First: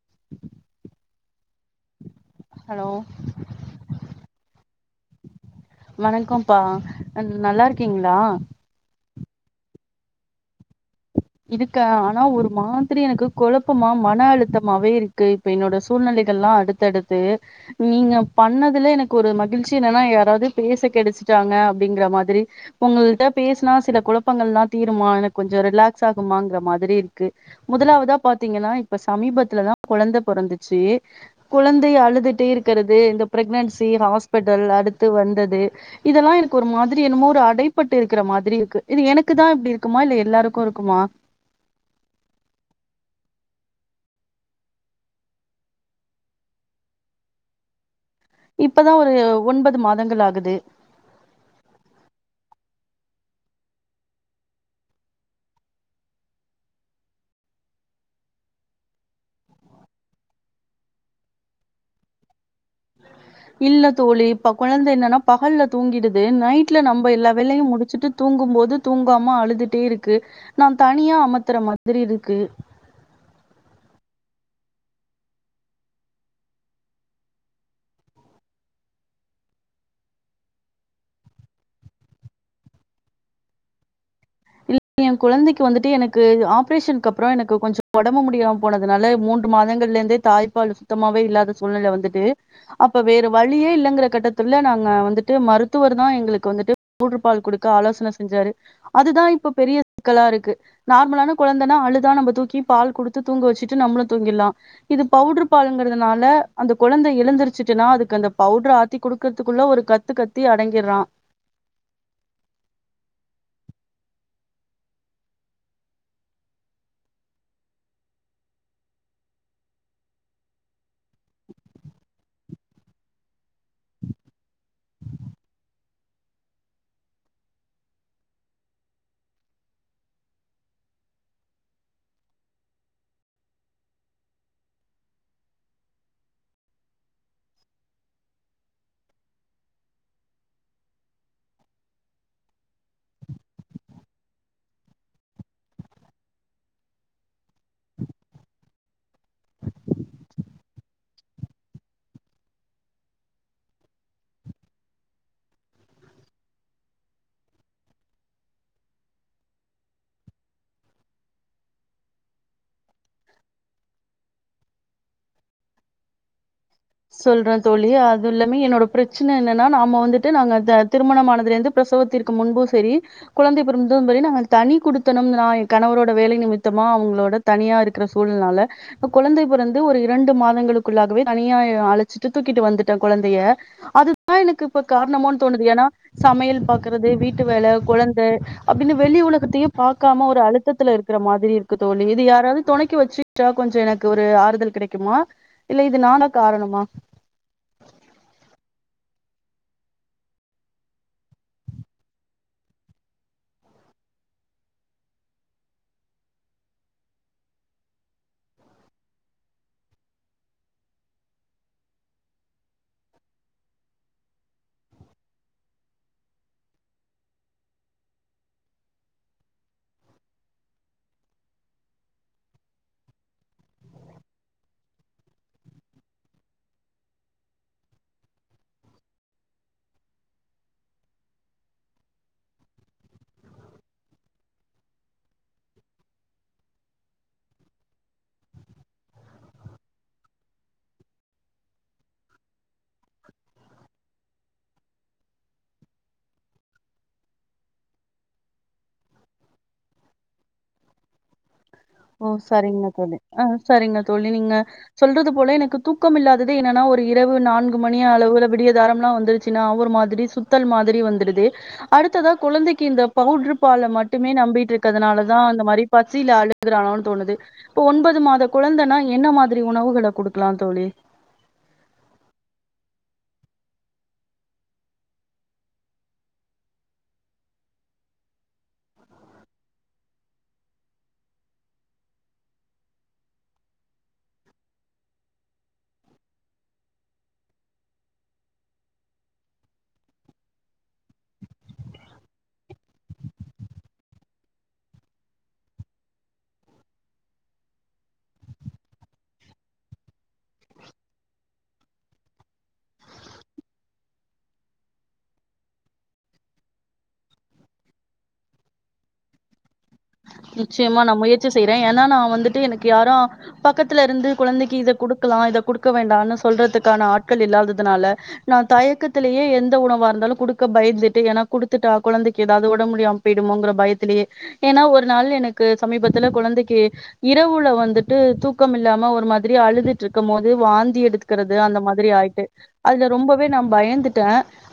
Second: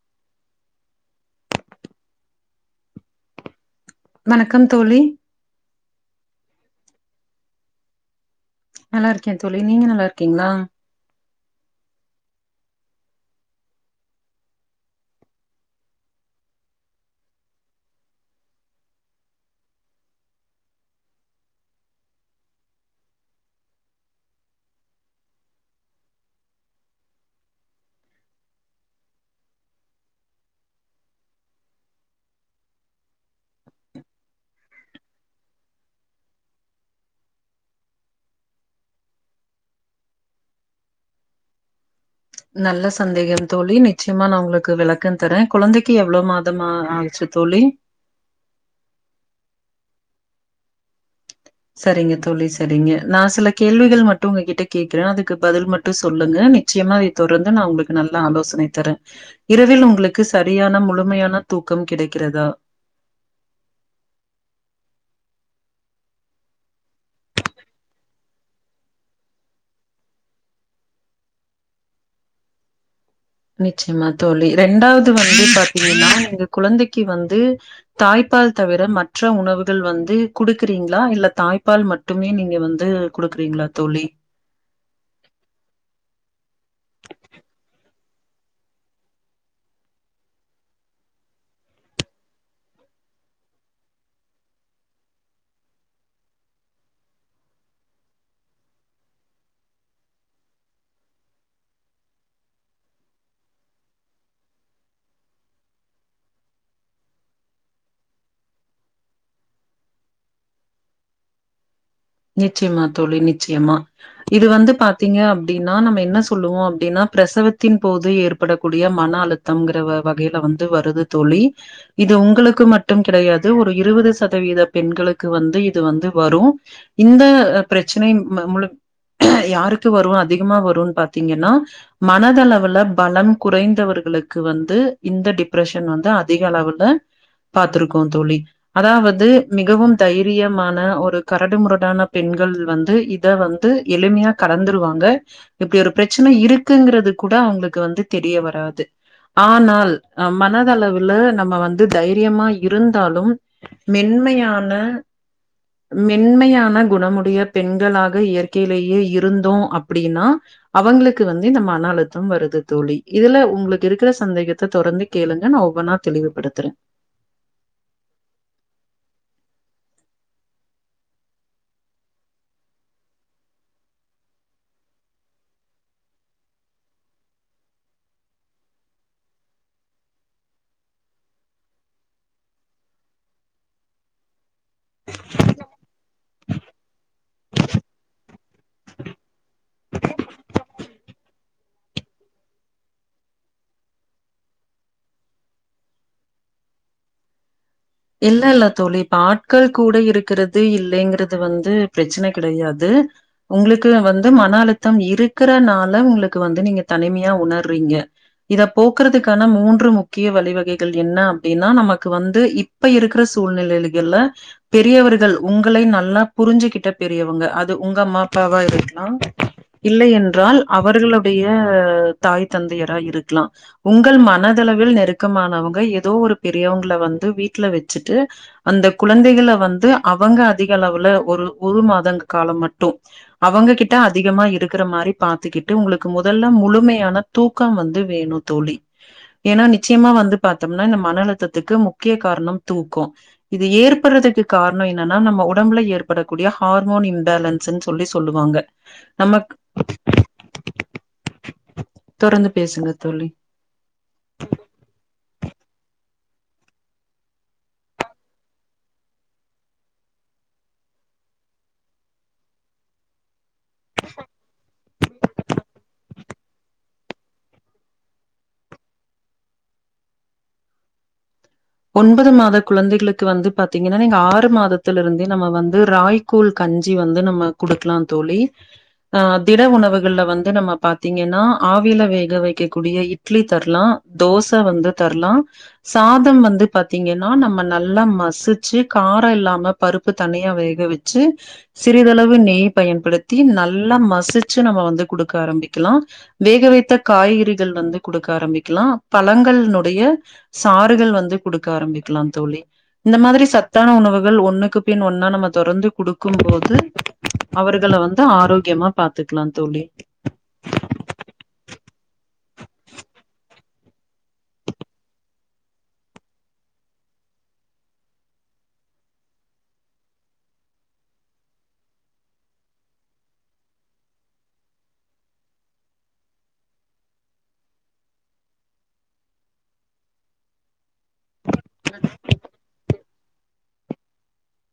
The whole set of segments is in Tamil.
[inaudible] ஹலோ வணக்கம் தோழி வணக்கம் பா நல்லா இருக்கீங்ளா நல்லா இருக்கே தோழி நீங்க நல்லா இருக்கீங்ளா இருக்க ஆனா ஒரு மாதிரி எனக்கு குழப்பமா மன அழுத்தமாவே இருக்கு இப்ப என்னோட சூழ்நிலைகள் எல்லா அடுத்தடுத்து நீங்க பண்ணதுல எனக்கு ஒரு மகிழ்ச்சி என்னன்னா யாராவது பேச கெடச்சிட்டாங்க அப்டிங்கற மாதிரி உங்கள்ட பேசினா சில குழப்பங்கல்லா தீருமா எனக்கு கொஞ்ச ரிலாக்ஸ் ஆகுமாங்கிற மாதிரி இருக்கு முதலாவதா பாத்தீங்னா இப்ப சமீபத்துல தா கொழந்த பொறந்துச்சி குழந்தை அழுதுட்டே இருக்கறது இந்த பிரெக்னன்சி ஹாஸ்பெட்டல் அடுத்து வந்தது இதெல்லா எனக்கு ஒரு மாதிரி என்னமோ ஒரு அடைப்பட்டு இருக்கிற மாதிரி இருக்கு இது எனக்கு தா இப்டி இருக்குமா இல்ல எல்லாருக்கு இருக் குமா நல்ல சந்தேகம் தோழி நிச்சயமா நா உங்களுக்கு விளக்கம் தர குழந்தைக்கு எவ்ளம் மாதமா ஆச்சி தோழி இப்பதா ஒரு ஒன்பது மாதங்கள் ஆகுது சரிங்க தோழி சரிங்க நா சில கேள்விகள் மட்டு உங்க கிட்ட கேக்ற அதுக்கு பதில் மட்டு சொல்லுங்க நிச்சயமா அதை தொடர்ந்து நா உங்களுக்கு நல்லா ஆலோசனை தர இரவில் உங்களுக்கு சரியான முழுமையான தூக்கம் கிடைக்கிறதா இல்ல தோழி இப்ப குழந்த என்னன்னா பகல்ல தூங்கிடுது நைட்ல நம்ம எல்லா வேலையு முடிச்சிட்டு தூங்கும்போது தூங்காம அழுதுட்டே இருக்கு நா தனியா அமத்துற மாதிரி இருக்கு நிச்சயமா தோழி ரெண்டாவது வந்து பாத்தீங்னா நீங்க குழந்தைக்கு வந்து தாய்ப்பால் தவிர மற்ற உணவுகள் வந்து குடுக்றீங்ளா இல்ல தாய்ப்பால் மட் ட்டுமே நீங்க வந்து குடுக்றீங்ளா தோழி ல் ஏ குழந்தைக்கு வந்துட்டு எனக்கு ஆப்ரேஷனுக்கு அப்றோ எனக்கு கொஞ்சோ ஒடம்பு முடியா போனதுனால மூன்று மாதங்கள்ல இருந்தே தாய்ப்பால் சுத்தமாவே இல்லாத சூழ்நிலை வந்துட்டு அப்ப வேற வழியே இல்லங்கிற கட்டத்துள்ள நாங்க வந்துட்டு மருத்துவர் தா எங்களுக்கு வந்துட்டு புவுடர் பால் குடுக்க ஆலோசன செஞ்சாரு அதுதா இப்ப பெரிய சிக்கலா இருக்கு நார்மலான குழந்தனா அழுதா நம்ம தூக்கி பால் குடுத்து தூங்க வச்சிட்டு நம்மளு தூங்கிர்லா இது பவுட்ரு பாலுங்குறதுனால அந்த குழந்த எழுந்துருச்சிட்டுனா அதுக்கு அந்த பவுட்ர ஆத்தி குடுக்றதுக்குள்ள ஒரு கத் த்து கத்தி அடங்கிர்றா நிச்சயமா தோழி நிச்சயமா இது வந்து பாத்தீங்க அப்டினா நம்ம என்ன சொல்லுவோ அப்டினா பிரசவத்தின் போது ஏற்படக்கூடிய மன அழுத் தங்குற வ வகையில வந்து வருது தோழி இது உங்களுக்கு மட்டும் கிடையாது ஒரு இருவது சதவீத பெண்களுக்கு வந்து இது வந்து வரு இந்த பிரச்சனை ம முழுக் யாருக்கு வரு அதிகமா வரூன் பாத்தீங்கனா மனதளவுல பலம் குறைந்தவர்களுக்கு வந்து இந்த டிப்ரஷன் வந்து அதிக அளவுல பாத்துருக்கோ தோழி அதாவது மிகவும் தைரியமான ஒரு கரடுமுரட் டான பெண்கள் வந்து இத வந்து எளிமையா கடந்துருவாங்க இப்டி ஒரு பிரச்சன இருக்குங்றது கூட அவங்களுக்கு வந்து தெரிய வராது ஆனால் அ மனதளவுல நம்ம வந்து தைரியமா இருந்தாலும் மென்மையான மென்மையான் ன குணமுடைய பெண்களாக இயற்கையிலேயே இருந்தோ அப்டினா அவங்களுக்கு வந்து இந்த மன அழுத்தம் வருது தோழி இதுல உங்ளுக்கு இருக்ற சந்தேகத்த தொரந்து கேளுங்க நா ஒவ்வொன்னா தெளிவுபடுத்துறே சொல்ற தோழி அது இல்லாம என்னோட பிரச்சன என்னனா நாம வந்துட்டு நாங்க த திருமணமானதுலேர்ந்து பிரசவத்திற்கு முன்பு செரி குழந்தை பிறந்தும்பெரி நாங்க தனி குடுத்தனம் நா ஏ கணவரோட வேலை நிமிர்த்தமா அவங்களோட தனியா இருக்குற சூழல்னால குழந்தை பிறந்து ஒரு இரண்டு மாதங்களுக்குள்ளாகவே தனி யாய் அழச்சிட்டு தூக்கிட்டு வந்துட்ட கொழந்தய அதுதா எனக்கு இப்ப காரணமோனு தோணுது ஏனா சமையல் பாக்குறது வீட்டு வேல குழந்த அப்டினு வெளி உலகத்தையே பாக்காம ஒரு அழுத் தத்துல இருக்குற மாதிரி இருக்கு தோழி இது யாராவது தொணைக்கி வச்சிக்டா கொஞ்சோ எனக்கு ஒரு ஆறுதல் கிடைக்குமா இல்ல இது நாதா காரணமா இல்ல இல்ல தோழி இப்ப ஆட்கள் கூட இருக்குறது இல்லேங்குறது வந்து பிரச்சனை கிடையாது உங்களுக்கு வந்து மன அழுத்தம் இருக்குறனால உங்களுக்கு வந்து நீங்க தனிமையா உணர்றீங்க இத போக்குறதுக்கான மூன்று முக்கிய வழிவகைகள் என்ன அப்டினா நமக்கு வந்து இப் ப இருக்குற சூழ்நிலைலுகில்ல பெரியவர்கள் உங்களை நல்லா புரிஞ்சுகிட்ட பெரியவங்க அது உங்க அம்மா அப்பாவா இருக்லா இல்லையென்றால் அவர்களுடைய தாய் தந்தையரா இருக்லா உங்கள் மனதளவில் நெருக்கமானவங்க எதோ ஒரு பெரியவங்கள வந்து வீட்ல வெச்சிட்டு அந்த குழந்தைகள வந்து அவங்க அதிக அளவுல ஒரு ஒரு மாதங்கு கால மட்டு அவங்க கிட்ட அதிகமா இருக்குற மாரி பாத்துக்கிட்டு உங்களுக்கு முதல முழுமையான தூக்கம் வந்து வேணு தோழி ஏனா நிச்சயமா வந்து பாத்தம்னா இந்த மன அழுத்தத்துக்கு முக்கிய காரணம் தூக்கோ இது ஏற்படுறதுக்கு காரணோ என்னானா நம்ம உடம்புல ஏற்படக்கூடிய ஹார்மோன் இம்பேலென் சுன் சொல்லி சொல்லுவாங்க நமக் ஓ தொடர்ந்து சரிங்க பேசுங்க தோழி ஆ சரிங்க தோழி நீங்க சொல்றது போல எனக்கு தூக்கம் இல்லாதது என்னனா ஒரு இரவு நான்கு மணி அளவுல விடியதாரம்லா வந்து சினா ஒரு மாதிரி சுத்தல் மாதிரி வந்துருது அடுத்ததா குழந்தைக்கு இந்த பவுட்ரு பால மட்டுமே நம்பிட்ருக்றதுனாலதா அந்த மாரி பத் அழுகுறானோன் தோணுது இப்ப ஒன்பது மாத குழந்தனா என்ன மாதிரி உணவுகள குடுக்கலா தோழி ஒன்பது மாத குழந்தைகளுக்கு வந்து பாத்தீங்கனா நீங்க ஆறு மாதத்துல் இருந்தே நம்ம வந்து ராய் கூழ் கஞ்சி வந்து நம்ம குடுக்லா தோழி ஆ திட உணவுகள்ல வந்து நம்ம பாத்தீங்கன்னா ஆவில வேக வெக்ககூடிய இட் லி தரலா தோசம் வந்து தரலா சாதோ வந்து வந்து பாத்தீங்கன்னா நம்ம நல்லா மசுச்சு காரோ இல்லாம பருப்பு தனியா வேக வெச்சு சிறிதளவு நெய் பயன்படுத்தி நல்லா மசிச்சு நம்ம வந்து குடுக்க ஆரம்பிக்கலா வேக வைத்த காய்கறிகள் வந்து குடுக்க ஆரம்பிக்கலா பழங்கள்னுடைய சாறுகள் வந்து குடுக்க ஆரம்பிக்கலா தோழி இந்த மாத்ரி சத்தான உணவுகள் ஒண்ணுக்கு பின் ஒன்னா நம்ம தொடர்ந்து குடுக்கும்போது அவர்கள வந்து ஆரோக்கியமா பாத்துக்கலா தோழி நிச்சயமா நா முயற்சி செய்றே ஏன்னா நா வந்துட்டு எனக்கு யாரு பக்கத்துல இருந்து குழந்தைக்கு இத குடுக்கலா இத குடுக்க வேண்டான்னு சொல்றதுக்கான ஆட்கள் இல்லாததுனால நா தயக்கத்திலேயே எந்த உணவா இருந்தாலு குடுக்க பயந்துட்டு ஏன்னா குடுத்துட்டா குழந்தைக்கு ஏதாவது ஒடம் முடியாம பேய்டுமோங்குற பயத்திலே ஏன்னா ஒரு நாள் எனக்கு சமீபத்துல குழந்தைக்கு இரவுல வந்துட்டு தூக்கம் இல்லாம ஒரு மாத்ரி அழுதுட்டு இருக்கும் போது வாந்தியெடு எடுத்குறது அந்த மாத்ரி ஆயிட்டு அதுல ரொம்பவே நா பயந்துட்டே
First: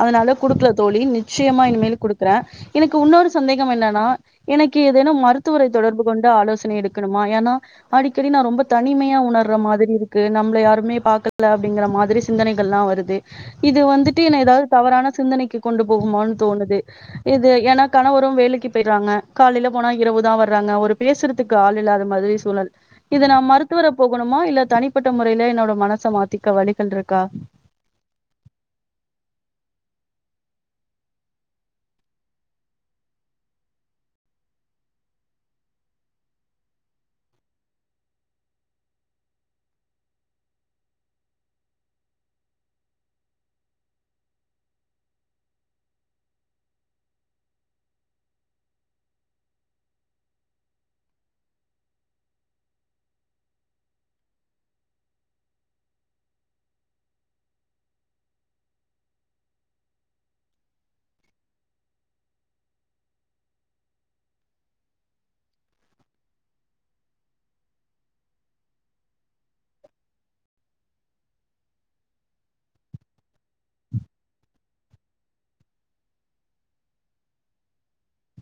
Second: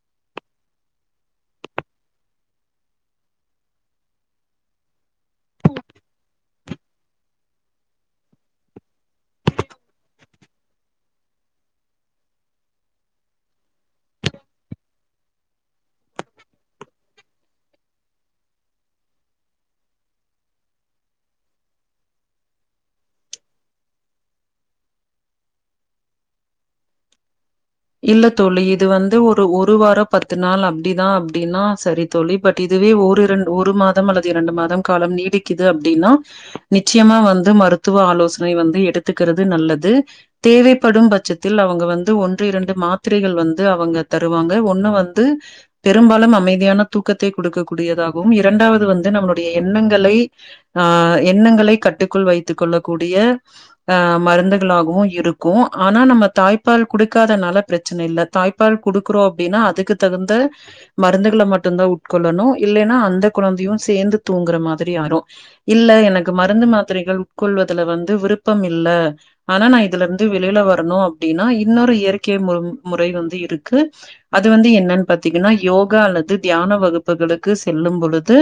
அத்னால குடுக்கல தோழி நிச்சயமா இனிமேல் குடுக்குறே எனக்கு வுன்னொரு சந்தேகம் என்னன்னா எனக்கு ஏ எதேனும் மருத்துவரை தொடர்பு கொண்டு ஆலோசனை எடுக்கணுமா ஏன்னா அடிக்கடி நா ரொம்ப தனிமையா உணர்ற மாதிரி இருக்கு நம்மள யாருமே பாக்கல அப்டிங்கிற மாத்ரி சிந்தனைகள்ல்லாம் வருது இது வந்துட்டு என்ன ஏதாவது தவறான சிந்தனைக்கு கொண்டு போகுமோன்னு தோணுது இது ஏன்னா கணவரு வேலைக்கி போய்றாங்க காலைல போனா இரவுதா வர்றாங்க ஒரு பேசுறதுக்கு ஆள் இல்லாத மாதிரி சூழல் இத நா மருத்துவர போகணுமா இல்ல தனிப்பட்ட முறையில என்னோட மனச மாத்திக்க வழிகள் இருக்கா இல்ல தோழி இது வந்து ஒரு ஒரு வாரோ பத்து நாள் அப்டிதா அப்டின்னா சரி தோழி பட் இதுவே ஒரு இரண்டு ஒரு மாதம் அல்லது இரண்டு மாதம் காலம் நீடிக்குது அப்டின்னா நிச்சயமா வந்து மருத்துவ ஆலோசனை வந்து எடுத்துக்கிறது நல்லது தேவைப்படும் பச்சத்தில் அவ்ங்க வந்து ஒன் று இரண்டு மாத்திரைகள் வந்து அவங்க தருவாங்க ஒன்னு வந்து பெரும்பாலும் அமைதியான தூக்கத்தை குடுக்க கூடியதாகும் இரண்டாவ்து வந்து நம்மளோட எண்ணங்களை ஆ எண்ணங்களை கட்டுக்குள் வைத்துக் கொள்ளக்கூடிய ஆ மருந்துகளாகவும் இருக்கும் ஆனா நம்ம தாய்ப்பால் குடு குடுக்காதனால ப்ரச்சன இல்ல தாய்ப்பால் குடுக்குறோ அப்டின்னா அதுக்கு தகுந்த மருந்துகள மட்டும்தா உட்கொள்ளணு இல்லன்னா அந்த குழந்தையு சேந்து தூங்குற மாதிரி ஆயிரு இல்ல எனக்கு மருந்து மாத்திரைகள் உட்கொள்வதுல வந்து விருப்பம் இல்ல ஆனா நா இதுல இருந்து வெளில வரணு அப்டின்னா இன்னொரு இயற்கை மு முறை வந்து இருக்கு அது வந்து என்னன்னு பாத்தீங்ன்னா யோகா அல்லது தியான வகுப்புகளுக்கு செல்லும் பொழுது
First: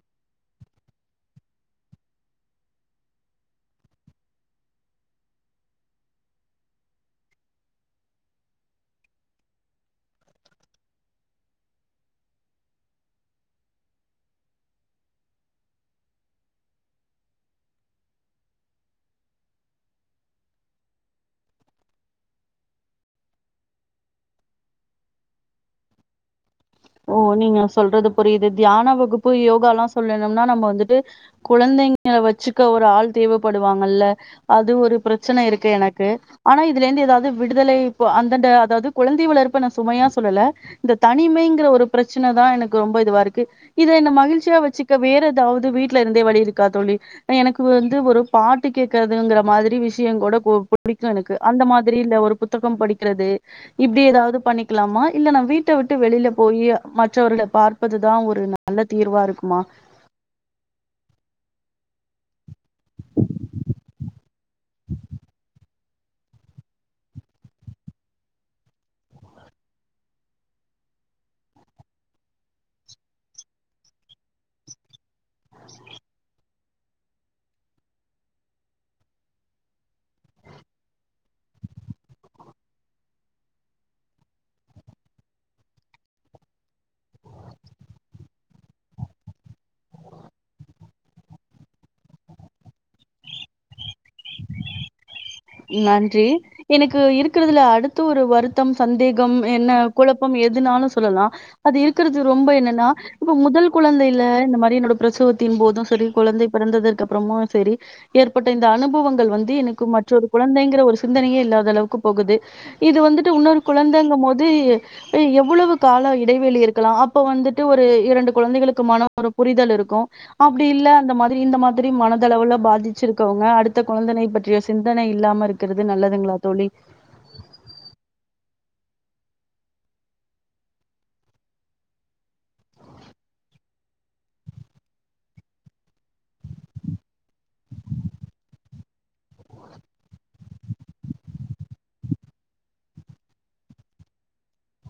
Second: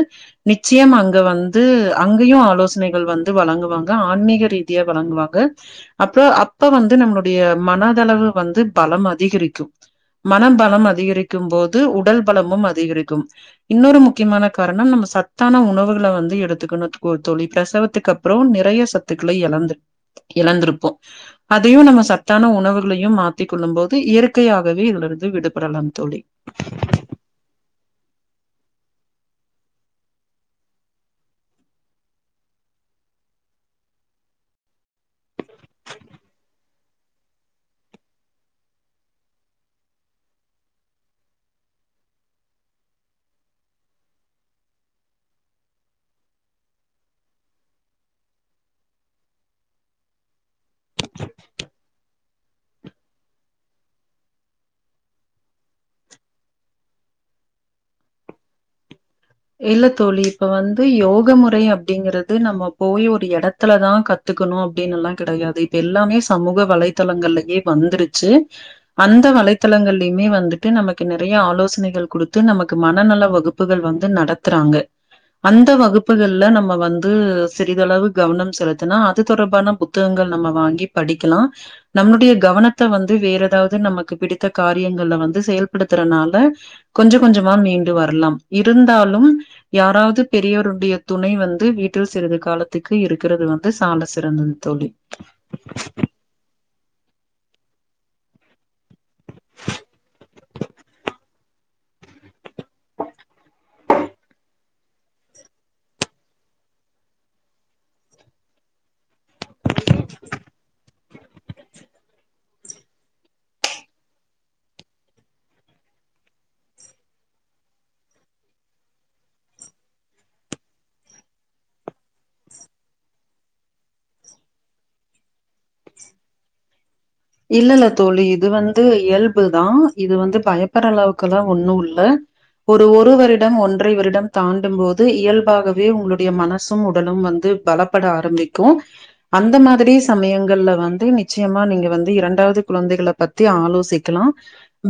நிச்சயம் அங்க வந்து அங்கயு ஆலோசனைகள் வந்து வழங்குவாங்க ஆன்மீக ரீதியா வழங்குவாங்க அப்றோ அப்ப வந்து நம்முளுடைய மனதளவு வந்து பலம் அதிகரிக்கு மன பலம் அதிகரிக்கும் போது உடல் பலமும் அதிகரிக்கும் இன்னொரு முக்கியமான காரணம் நம்ம சத்தான உணவுகள வந்து எடுத்துக்கணு தோழி பிரசவத்துக்கு அப் ப்றோ நிறைய சத்துக்கள யழந்து எழந்திருப்போ அதையு நம்ம சத்தான உணவுகளையு மா மாத்திக் கொள்ளும் போது இயற்கையாகவே இதுல இருந்து விடுபடலாம் தோழி ஓ நீங்க சொல்றது புரியுது தியான வகுப்பு யோகால்லா சொல்லணும்னா நம்ம வந்துட்டு குழந்தைங்க வச்சுக்க ஒரு ஆள் தேவப்படுவாங்கல்ல அது ஒரு ப்ரச்சன இருக்கு எனக்கு ஆனா இதுலேர்ந்து ஏதாது விடுதலை இப்ப அந்தண்ட அதாது குழந்தை வளர்பு நா சுமையா சொல்லல இந்த தனிமைங்கிற ஒரு பிரச்சனதா எனக்கு ரொம்ப இதுவா இருக்கு இத என்ன மகிழ்ச்சியா வச்சுக்க வேற ஏதாவது வீட்ல இருந்தே வழி இருக்கா தோழி ஆ எனக்கு வந்து ஒரு பாட்டு கேக்குறதுங்கற மாதிரி விஷியோ கூட கோ புடிக்கு எனக்கு அந்த மாதிரி இல்ல ஒரு பு புத்தகம் படிக்கிறது இப்டி ஏதாவது பண்ணிக்கலாமா இல்ல நா வீட்ட விட்டு வெளில போயி மற்றவர்கள பார்ப்பதுதா ஒரு நல்ல தீர்வா இருக் இல்ல தோழி இப்ப வந்து யோக முறை அப்டிங்கற து நம்ம போயி ஒரு எடத்துல தா கத்துக்கணு அப்டினு எல்லா கெடையாது இப்ப எல்லாமே சமூக வலைத்தளங்கள்லயே வந்துருச்சு அந்த வலைத்தளங்கள்லயுமே வந்துட்டு நமக்கு நெறைய ஆலோசனைகள் குடுத்து நமக்கு மனநல வகுப்புகள் வ ந்து நடத்துறாங்க அந்த வகுப்புகள்ல நம்ம வந் து சிறிதளவு கவனம் செலுத்துனா அது தொடர்பான புத்தகங்கள் நம்ம வாங்கி படிக்கலா நம்முடைய கவனத்த வந்து வேற எதாவது நமக்கு பிடித்த காரியங்கள்ல வந்து செயல்படுத்துறனால கொஞ்ச கொஞ்சமா மீண்டு வரலாம் இருந்தாலும் யாராது பெரியவருடைய துணை வந்து வீட்டில் சிறிது காலத்துக்கு இருக்கிறது வந்து சாண்ட சிறந்தது தோழி நன்றி எனக்கு இருக்குறதுல அடுத்து ஒரு வருத்தம் சந்தேகம் என்ன குழப்பம் எதுனாலு சொல்லலா அது இருக்குறது ரொம்ப என்னன்னா இப்ப முதல் குழந்தைல இந்த மாரி என்னோட பிரசவத்தின் போது செரி குழந்தை பிறந்ததுக்கு அப்புறமு செரி ஏற்பட்ட இந்த அனுபவங்கள் வந்து எனக்கு மற்றொரு குழந்தைங்கிற ஒரு சிந்தனயே இல்லாத அளவுக்கு போகுது இது வந்துட்டு உன்னொரு குழந்தங்கும் போது ஆ எவ்வளவு கால இடைவெளி இருக்கலா அப்ப வந்துட்டு ஒரு இரண்டு குழந்தைகளுக்கு மன ஒரு புரிதல் இருக்கு அப்டி இல்ல அந்த மாதிரி இந்த மாதிரி மனதளவுல பாதிச்சிருக்கவங்க அடுத்த கொழந்தனை பற்றிய சிந்தனை இல்லாம இருக்கறது நல்லதுங்ளா தோழி இல்லல்ல தோழி இது வந்து இயல்பு தா இது வந்து பயப்பற அளவுக்குல்லா ஒண்ணு இல்ல ஒரு ஒரு வருடம் ஒன்றை வருடம் தாண்டும் போது இயல்பாகவே உங்களுடைய மனசும் உடலும் வந்து பல ப்பட ஆரம்பிக்கு அந்த மாதிரி சமயங்கள்ல வந்து நிச்சயமா நீங்க வந் து இரண்டாவது குழந்தைகள பத்தி ஆலோசிக்கலா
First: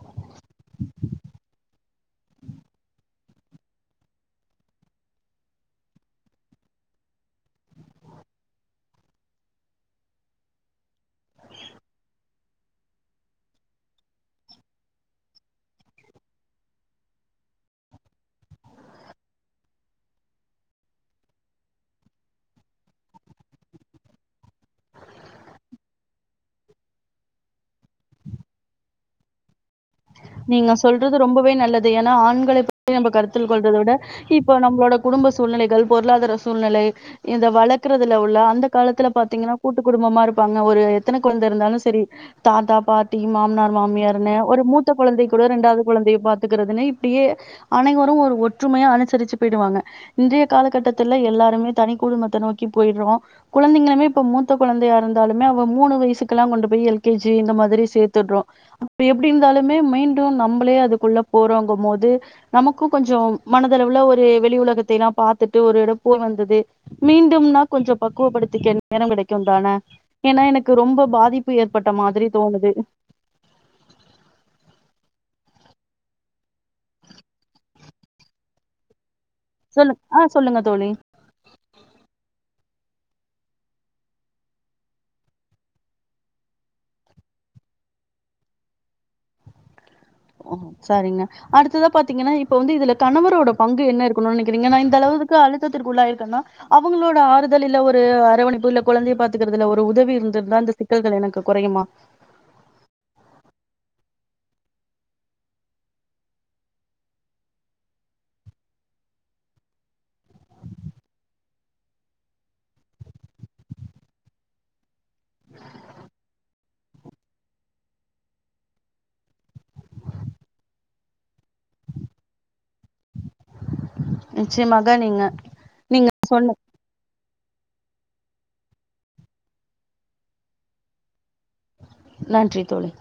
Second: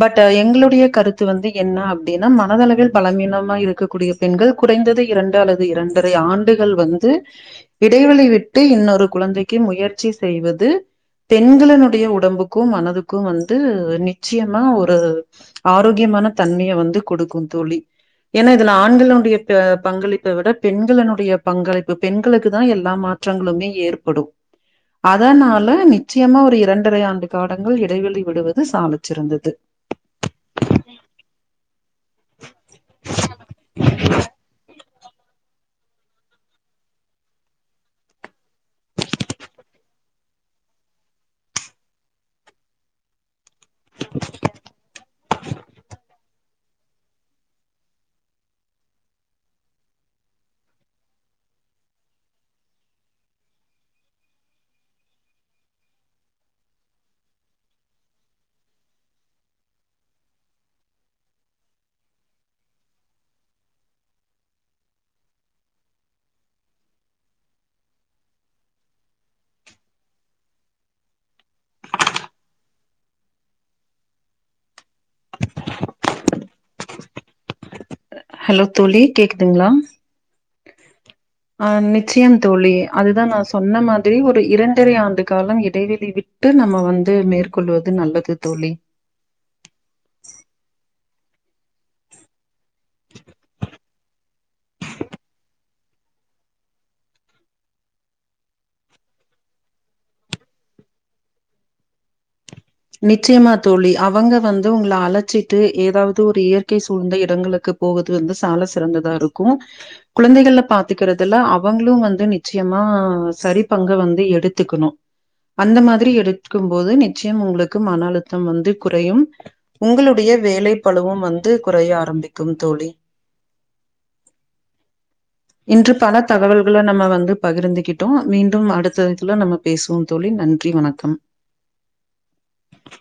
பட் எங்ளுடைய கருத்து வந்து என்ன அப்டின்னா மனதளவில் பலவீனமா இருக்கக்கூடிய பெண்கள் குறைந்தது இரண்டு அல்லது இரண்டரை ஆண்டுகள் வந்து இடைவெளி விட்டு இன்னொரு குழந்தைக்கு முயற்சி செய்வது பெண்களினு டைய உடம்புக்கு மனதுக்கு வந்து நிச்சயமா ஒரு ஆரோக்யமான தன்மைய வந்து குடுக்கு தோழி ஏன்னா இதுல ஆண்களுடைய ப பங்களிப்ப விட பெண்களினுடைய பங்களிப்பு பெண்களுக்கு தா எல்லா மா ற்றங்களுமே ஏற்படு அதனால நிச்சயமா ஒரு இரண் ரை ஆண்டு காடங்கள் இடைவெளி விடுவது சாலச் சிறந்தது நீங்க சொல்றது ரொம்பவே நல்லது ஏன்னா ஆண்களை பத்தி நம்ம கருத்தில் கொள்றத விட இப்போ நம்மளோட குடும்ப சூழ்நிலைகள் பொருளாதார சூழ்நிலை இந்த வளர்க்கறதுல உள்ள அந்த காலத்துல பாத்தீங்கன்னா கூட்டு குடும்பமா இருப்பாங்க ஒரு எத்தன குழந்த இருந்தாலு செரி தாத்தா பாட்டி மாமனார் மாமியார்னு ஒரு முத் த கொழந்தை கூட ரெண்டாவது கொழந்தைய பாத்துக்குறதுன்னு இப்டியே அனைவரும் ஒரு ஒற்றுமையா அனுசரிச்சு போயிடுவாங்க இன்றைய காலகட்டத்துல எல்லாருமே தனிக்குடும்பத்தை நோக்கி போயிட்றோ குழந்தைங்களுமே இப்ப மூத்த குழந்தையா இருந்தாலுமே அவ மூணு வயசுக்குல்லா கொண்டு போய் எல் கே ஜி இந்த மாதிரி சேர்த்துட்றோ அப்ப எப்டி இருந்தாலுமே மீண்டும் நம்பளே அதுக்குள்ள போறோங்கும் போது நமக்கும் கொஞ்சோ மனதளவுள ஒரு வெளி உலகத்தைல்லா பாத்துட்டு ஒரு இட போய் வந்தது மீண்டும்னா கொஞ்சோ பக்குவப்படுத்திக்க நேரம் கிடைக்கும் தான ஏன்னா எனக்கு ரொம்ப பாதிப்பு ஏற்பட்ட மாதிரி தோணுது ஹலோ தோழி கேக்குதுங்களா சொல்லு ஆ சொல்லுங்க தோழி ஆ நிச்சயம் தோழி அதுதா நான் சொன்ன மாதிரி ஒரு இரண்டரை ஆண்டு காலம் இடைவெளி வி ட்டு நம்ம வந்து மேற்கொள்வது நல்லது தோழி ஓ சாரிங்க அடுத்ததா பாத்தீங்கன்னா இப்ப வந்து இதுல கணவரோட பங்கு என்ன இருக்கணு நினைக்கிறீங்க நா இந்த அளவுக்கு அழுத்திற்குள்ளாயிருக்கன்னா அவங்களோட ஆறுதல் இல்ல ஒரு அரவினைப்பு இல்ல குழந்தைய பாத்துக்கறதுல ஒரு உதவி இருந்திருந்தா அந்த சிக்கல்கள் எனக்கு குறையுமா நிச்சயமா தோழி அவங்க வந்து உங்கள அழைச்சிட்டு ஏதாவது ஒரு இயற்கை சூழ்ந்த இடங்களுக்கு போவது வந்து சால சிறந்ததா இருக்கு குழந்தைகள்ல பாத்துக்கறதுல அவங்களு வந்து நிச்சயமா சரி பங்க வந்து எடுத்துக்கணு அந்த மாதிரி எடுத்துகும் போது நிச்சயம் உங்களுக்கு மன அழுத்தம் வந்து குறையும் உங்களுடைய வேலை பழுவும் வந்து குறைய ஆரம்பிக்கும் தோழி நிச்சயமாக நீங்க இன்று நீங்க பல சொன்ன தகவல்கள நம்ம வந்து பகிர்ந்துகிட்டோ மீண்டும் அடுத்த இதுல நம்ம பேசுவோம் தோழி நன்றி வணக்கம் நன்றி தோழி